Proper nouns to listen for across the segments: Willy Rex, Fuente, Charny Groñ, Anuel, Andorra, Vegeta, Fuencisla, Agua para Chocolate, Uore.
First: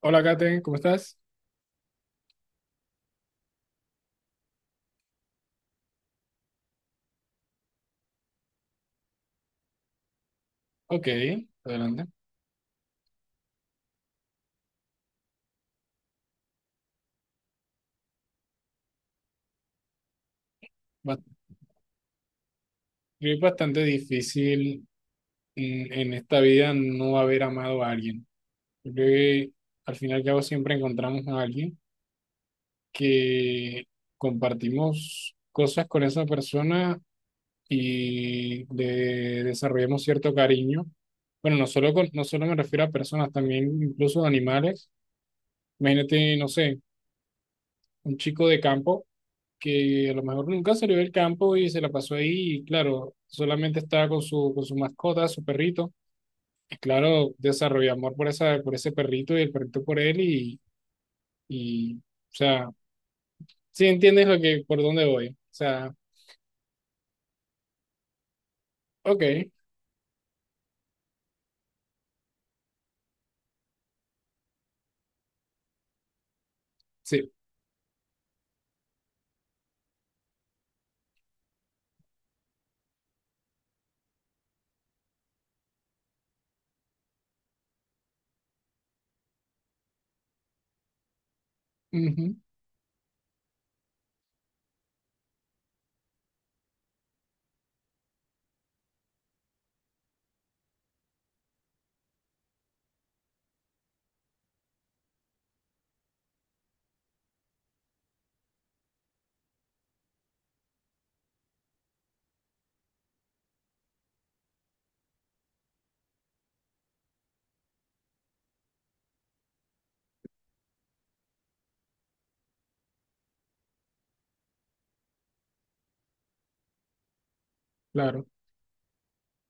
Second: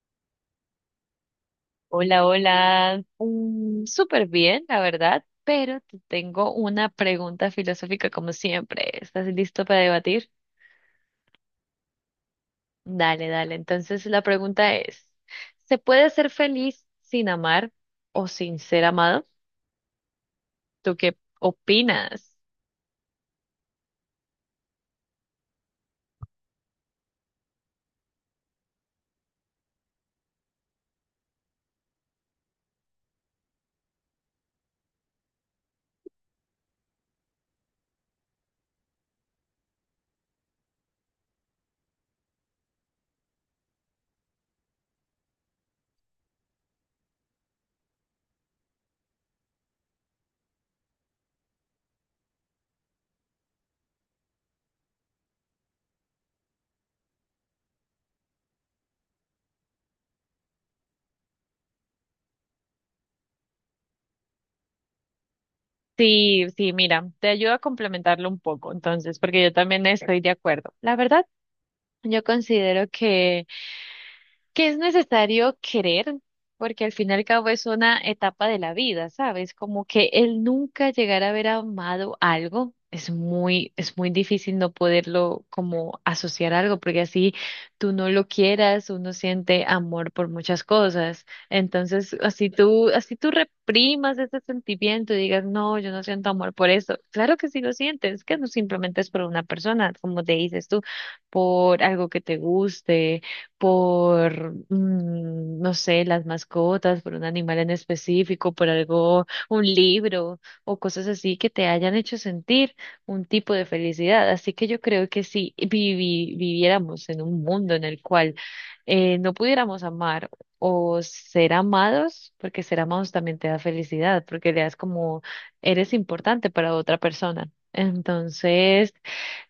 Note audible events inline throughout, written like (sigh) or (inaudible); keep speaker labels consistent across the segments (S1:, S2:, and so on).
S1: Hola, Kate, ¿cómo estás?
S2: Hola, hola. Súper bien, la verdad, pero te tengo una pregunta filosófica como siempre. ¿Estás listo para debatir?
S1: Ok, adelante.
S2: Dale, dale. Entonces la pregunta es, ¿se puede ser feliz sin amar o sin ser amado? ¿Tú qué
S1: Ba-
S2: opinas?
S1: Es bastante difícil en esta vida no haber amado a alguien. Yo creo que al final y al cabo siempre encontramos a alguien que compartimos cosas con esa persona y le desarrollamos cierto cariño. Bueno, no solo me refiero a personas, también incluso a animales. Imagínate, no sé, un chico de campo que a lo mejor nunca salió del campo y se la pasó ahí y claro, solamente estaba con con su mascota, su perrito. Y claro, desarrolló amor por por ese perrito y el perrito por él y o sea, sí entiendes lo que, por dónde voy. O sea,
S2: Sí, sí, mira, te ayudo a complementarlo un poco, entonces, porque
S1: ok,
S2: yo también estoy de acuerdo. La verdad, yo considero que es necesario querer, porque al fin y al
S1: sí,
S2: cabo es una etapa de la vida, ¿sabes? Como que el nunca llegar a haber amado algo es muy difícil no poderlo como asociar a algo, porque así tú no lo quieras, uno siente amor por muchas cosas. Entonces,
S1: ujú,
S2: así tú reprimas ese sentimiento y digas, no, yo no siento amor por eso. Claro que sí lo sientes, que no simplemente es por una persona, como te dices tú, por algo que te guste por, no sé, las mascotas, por un animal en específico, por algo, un libro o cosas así que te hayan hecho sentir un tipo de felicidad. Así que yo creo que si viviéramos en un mundo en el cual no pudiéramos amar o ser amados, porque ser amados también te da felicidad, porque le das como eres importante para otra persona.
S1: claro.
S2: Entonces,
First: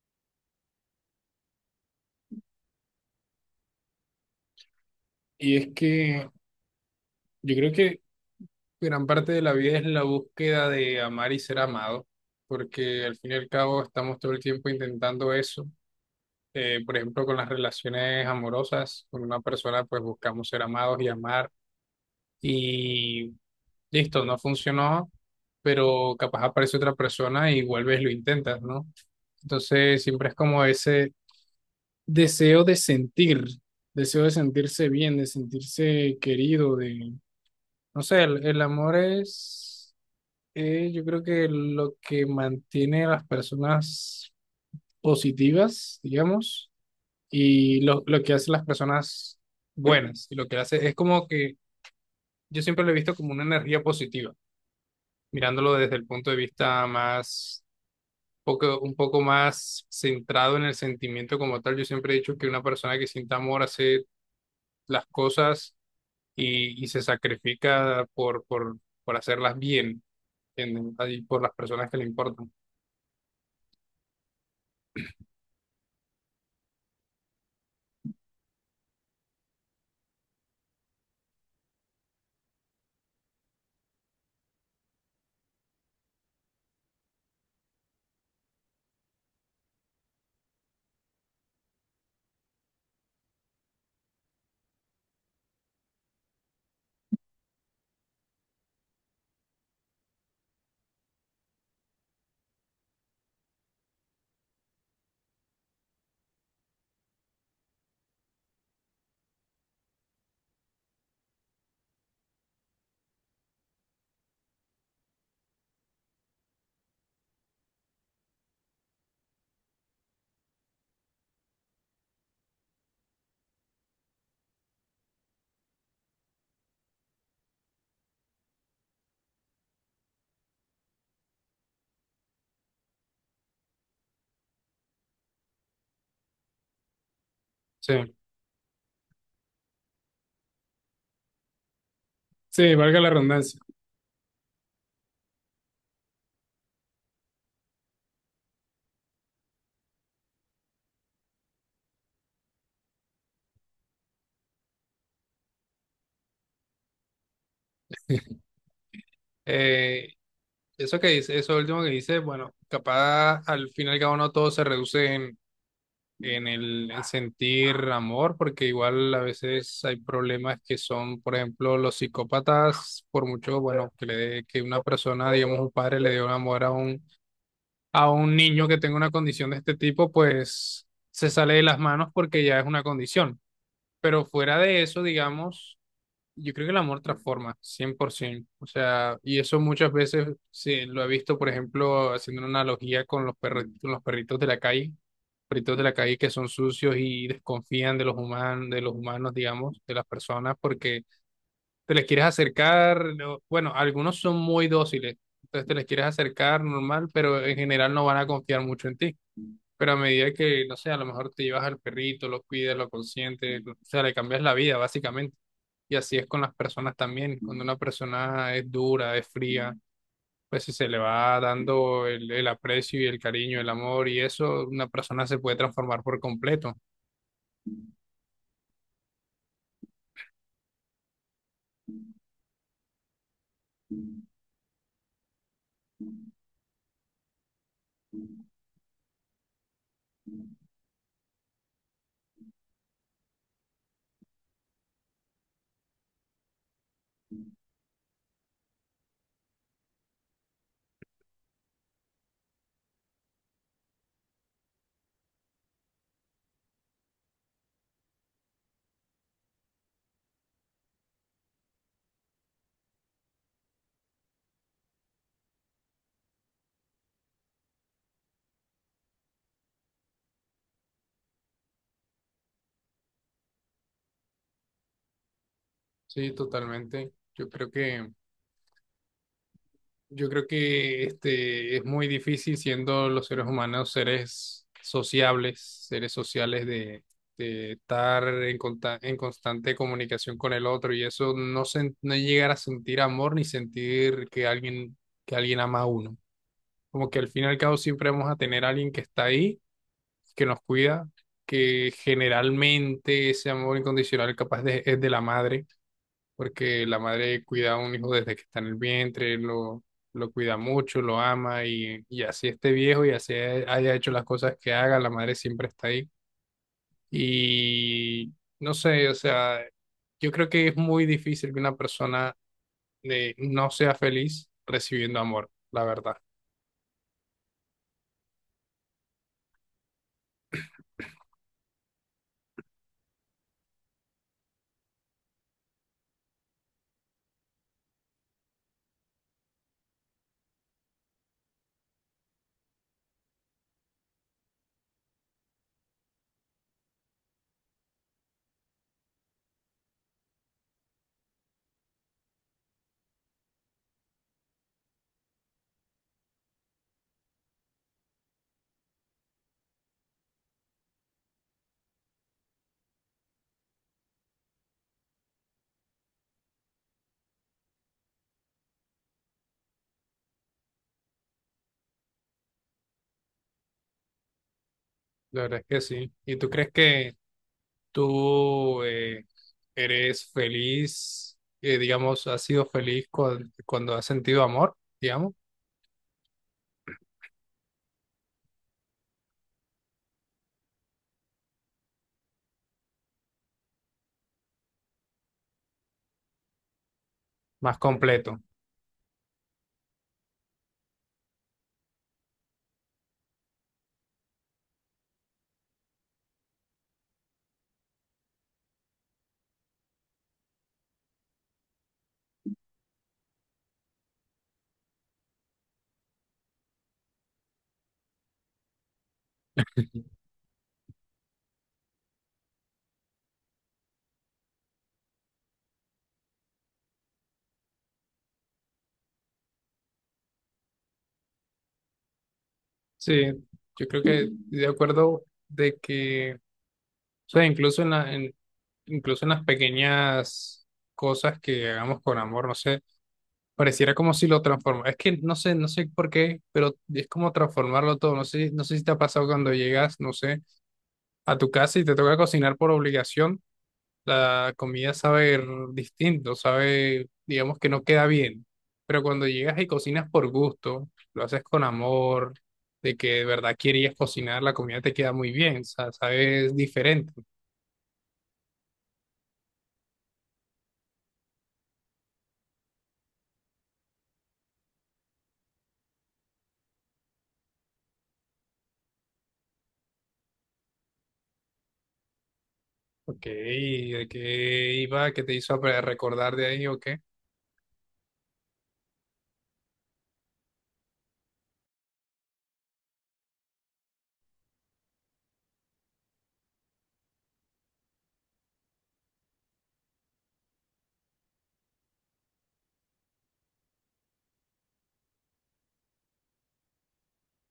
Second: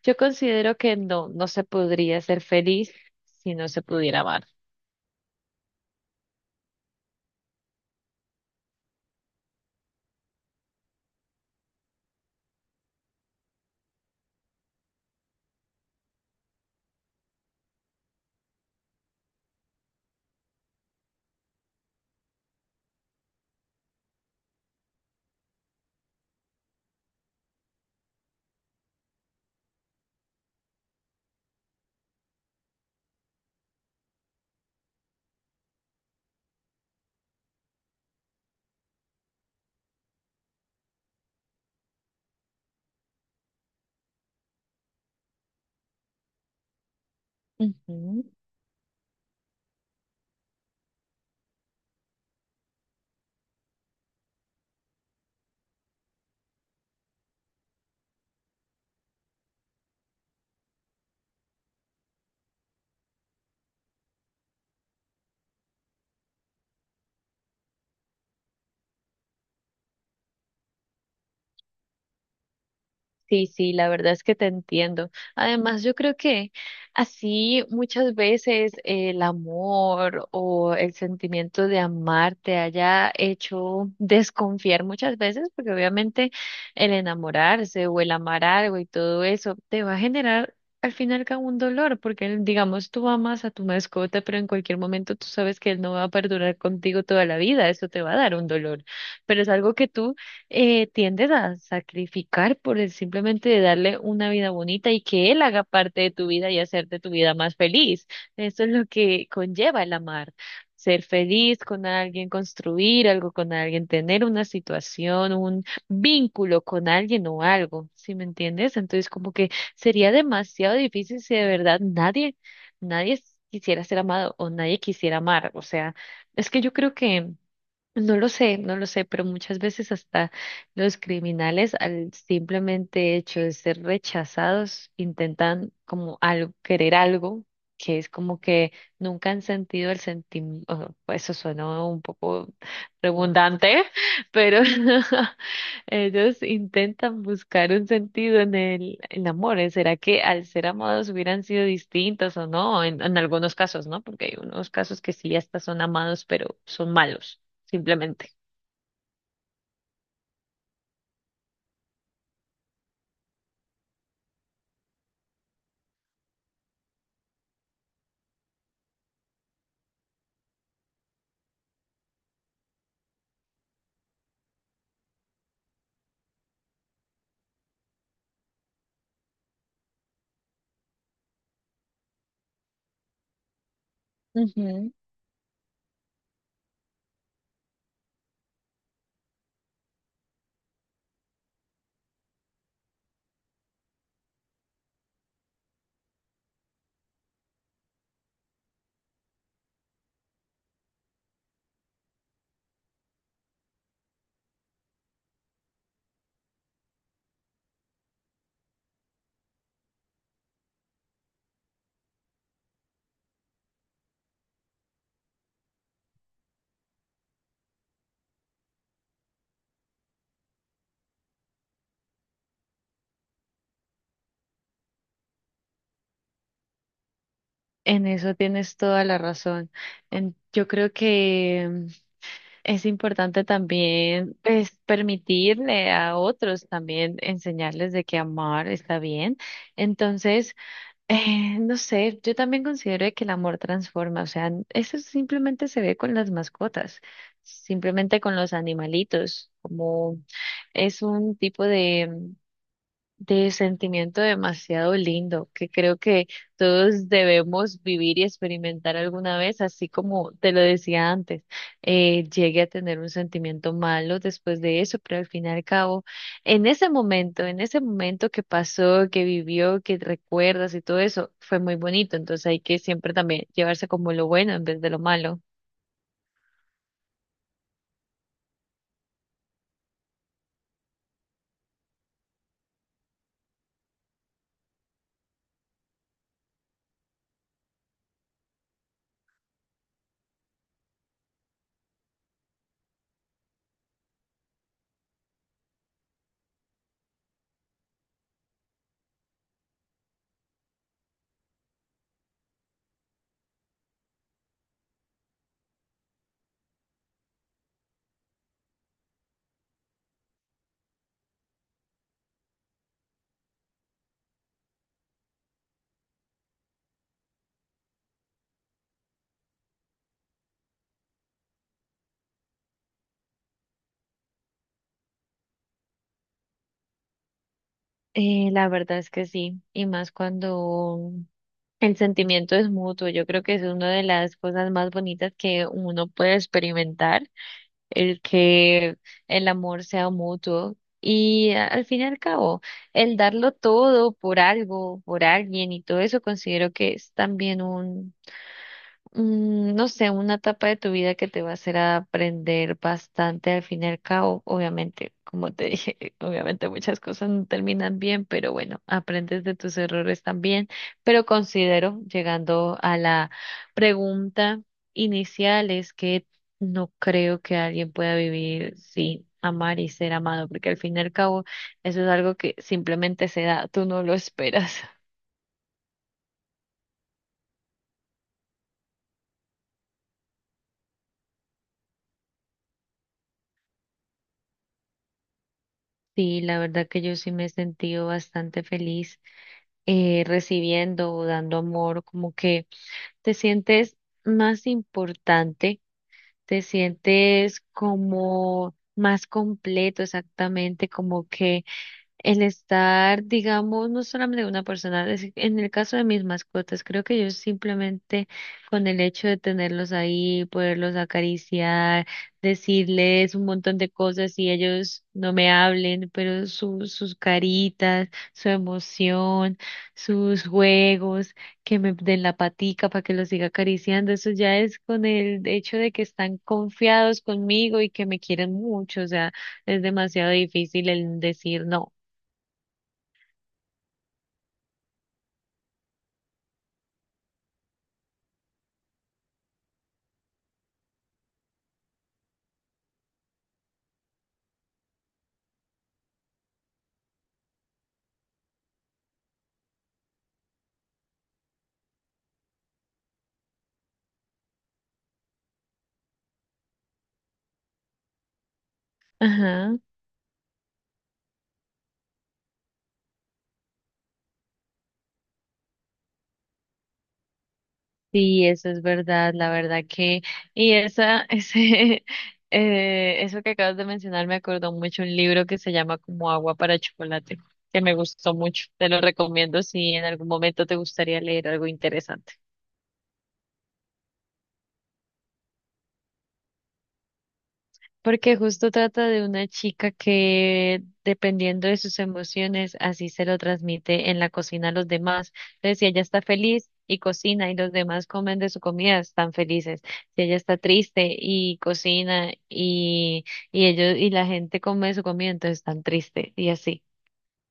S2: yo considero que no, no se podría ser feliz si no se pudiera amar.
S1: Y es que yo creo que gran parte de la vida es la búsqueda de amar y ser amado, porque al fin y al cabo estamos todo el tiempo intentando eso. Por ejemplo, con las relaciones amorosas, con una persona pues buscamos ser amados y amar y listo, no funcionó, pero capaz aparece otra persona y vuelves y lo intentas, ¿no? Entonces siempre es como ese deseo de sentir, deseo de sentirse bien, de sentirse querido, de, no sé, el amor es, yo creo que lo que mantiene a las personas positivas, digamos. Y lo
S2: Ujú.
S1: que hacen las personas buenas y lo que hace es como que yo siempre lo he visto como una energía positiva, mirándolo desde el punto de vista más, poco, un poco más centrado en el sentimiento como tal. Yo siempre he dicho que una persona que siente amor hace las cosas y se sacrifica por hacerlas bien, ¿entienden? Ahí por las personas que le importan.
S2: Sí, sí, la verdad es que te entiendo. Además, yo creo que así muchas veces el amor o el sentimiento de amar te haya hecho desconfiar muchas veces, porque obviamente el enamorarse o el amar algo y todo eso te va a generar al final como un dolor, porque digamos tú amas a tu mascota, pero en cualquier momento tú sabes que él no va a perdurar contigo toda la vida, eso te va a dar un dolor, pero es algo que tú tiendes a sacrificar por el simplemente de darle una vida bonita y que él haga parte de tu vida y hacerte tu vida más feliz. Eso es lo que conlleva el amar. Ser feliz con alguien, construir algo con alguien, tener una situación, un vínculo con alguien o algo, ¿sí me entiendes? Entonces, como que sería demasiado difícil si de verdad nadie quisiera ser amado o nadie quisiera amar. O sea, es que yo creo que no lo sé, no lo sé, pero muchas veces hasta los criminales al simplemente hecho de ser rechazados intentan como algo, querer algo
S1: Sí,
S2: que es como que nunca han sentido el sentimiento, eso suena un poco
S1: sí, valga la redundancia.
S2: redundante, (laughs) pero (laughs) ellos intentan buscar un sentido en el amor. ¿Eh? ¿Será que al ser amados hubieran sido distintos o no? En algunos casos, ¿no? Porque hay unos casos que sí, hasta son amados, pero son malos simplemente.
S1: Eh, Eso que dice, eso último que dice, bueno, capaz al final y al cabo no todo se reduce en el sentir amor, porque igual a veces hay problemas que son, por ejemplo, los psicópatas, por mucho, bueno, que, que una persona, digamos, un padre le dé un amor a un niño que tenga una condición de este tipo, pues se sale de las manos porque ya es una condición. Pero fuera de
S2: Ujú.
S1: eso, digamos, yo creo que el amor transforma, 100%. O sea, y eso muchas veces sí, lo he visto, por ejemplo, haciendo una analogía con los con los perritos de la calle, perritos de la calle que son sucios y desconfían de los humanos, digamos, de las personas, porque te les quieres acercar, no- bueno, algunos son muy dóciles, entonces te les quieres acercar normal, pero en general no van a confiar mucho en ti. Pero a medida que, no sé, a lo mejor te llevas al perrito, lo cuidas, lo consientes, o sea, le cambias la vida, básicamente. Y así es con las personas también. Cuando una persona es dura, es fría, pues si se le va dando el aprecio y el cariño, el amor y eso, una persona se puede transformar por completo.
S2: En eso tienes toda la razón. Yo creo que es importante también pues, permitirle a otros también enseñarles de que amar está bien. Entonces, (laughs) no sé, yo también considero de que el amor transforma. O sea, eso simplemente se ve con las mascotas, simplemente con los animalitos, como es un tipo de sentimiento demasiado lindo que creo que todos debemos vivir y experimentar alguna vez, así como te lo decía antes, llegué a tener un sentimiento malo después de eso, pero al fin y al cabo, en ese momento que pasó, que vivió, que recuerdas y todo eso, fue muy bonito, entonces hay que siempre también llevarse como lo bueno en vez de lo malo.
S1: Sí, totalmente. Yo creo que este es muy difícil siendo los seres humanos seres sociables, seres sociales de estar en constante comunicación con el otro y eso no llegar a sentir amor ni sentir que alguien ama a uno. Como que al fin y al cabo siempre vamos a tener a alguien que está ahí, que nos cuida, que generalmente ese amor incondicional capaz de, es de la madre porque la madre cuida a un hijo desde que está en el vientre, lo cuida mucho, lo ama y así esté viejo y así haya hecho las cosas que haga, la madre siempre está ahí. Y no sé, o sea, yo creo que es muy difícil que una persona no sea feliz recibiendo amor, la verdad.
S2: La verdad es que sí, y más cuando el sentimiento es mutuo, yo creo que es una de las cosas más bonitas que uno puede experimentar, el que el amor sea mutuo y al fin y al cabo, el darlo todo por algo, por alguien y todo eso considero que es también no sé, una etapa de tu vida que te va a hacer aprender bastante al fin y al cabo. Obviamente, como te dije, (laughs) obviamente muchas cosas no terminan bien, pero bueno, aprendes de tus errores también. Pero considero, llegando a la pregunta inicial, es que no creo que alguien pueda vivir sin amar y ser amado, porque al fin y al cabo eso es algo que simplemente se da, tú no lo esperas. (laughs)
S1: La verdad es que sí. ¿Y tú crees que tú eres feliz, digamos, has sido feliz cuando has sentido amor, digamos,
S2: Sí, la verdad que yo sí me he sentido bastante feliz recibiendo o dando amor, como que te sientes más importante, te sientes
S1: más completo?
S2: como más completo exactamente, como que el estar, digamos, no solamente de una persona, en el caso de mis mascotas, creo que yo simplemente con el hecho de tenerlos ahí, poderlos acariciar, decirles un montón de cosas y ellos no me hablen, pero sus caritas, su emoción, sus juegos, que me den la patica para que los siga acariciando, eso ya es con el hecho de que están confiados conmigo y que me quieren mucho, o sea, es demasiado difícil el decir no.
S1: Sí, yo creo que estoy de acuerdo de que, o sea, incluso en las pequeñas cosas que hagamos con amor, no sé, pareciera como si lo transformara. Es que no sé, no sé por qué, pero es como transformarlo todo. No sé, no sé si te ha pasado cuando llegas, no sé, a tu casa y te toca cocinar por obligación. La comida sabe distinto, sabe, digamos que no queda bien. Pero cuando llegas y
S2: Ajá,
S1: cocinas por gusto, lo haces con amor, de que de verdad querías cocinar, la comida te queda muy bien, o sea, sabes diferente.
S2: sí, eso es verdad, la verdad que, y esa, (laughs) ese, eso que acabas de mencionar me acordó mucho un libro que se llama como Agua para Chocolate, que me gustó mucho, te lo recomiendo si en algún momento te gustaría leer algo interesante.
S1: Ok, ¿de qué iba? ¿Qué te hizo recordar de ahí o qué?
S2: Porque justo trata de una chica que, dependiendo de sus emociones, así se lo transmite en la cocina a los demás. Entonces, si ella está feliz y cocina y los demás comen de su comida, están felices. Si ella está triste y cocina y ellos y la gente come de su comida, entonces están tristes y así.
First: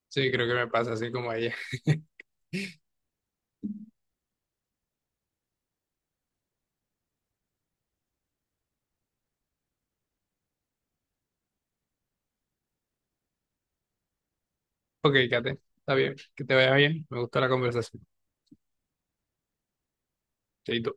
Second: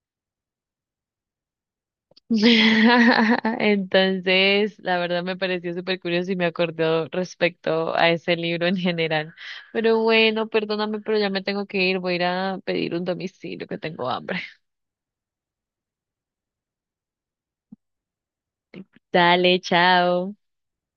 S1: Sí, creo que me pasa así como a ella. (laughs)
S2: (laughs) Entonces, la verdad me pareció súper curioso y me acordó respecto a ese libro en general. Pero bueno, perdóname, pero ya me tengo que ir. Voy a ir a pedir un domicilio que tengo hambre.
S1: Ok, Kate, está bien, que te vaya bien, me gustó la conversación.
S2: Dale, chao.
S1: Chaito.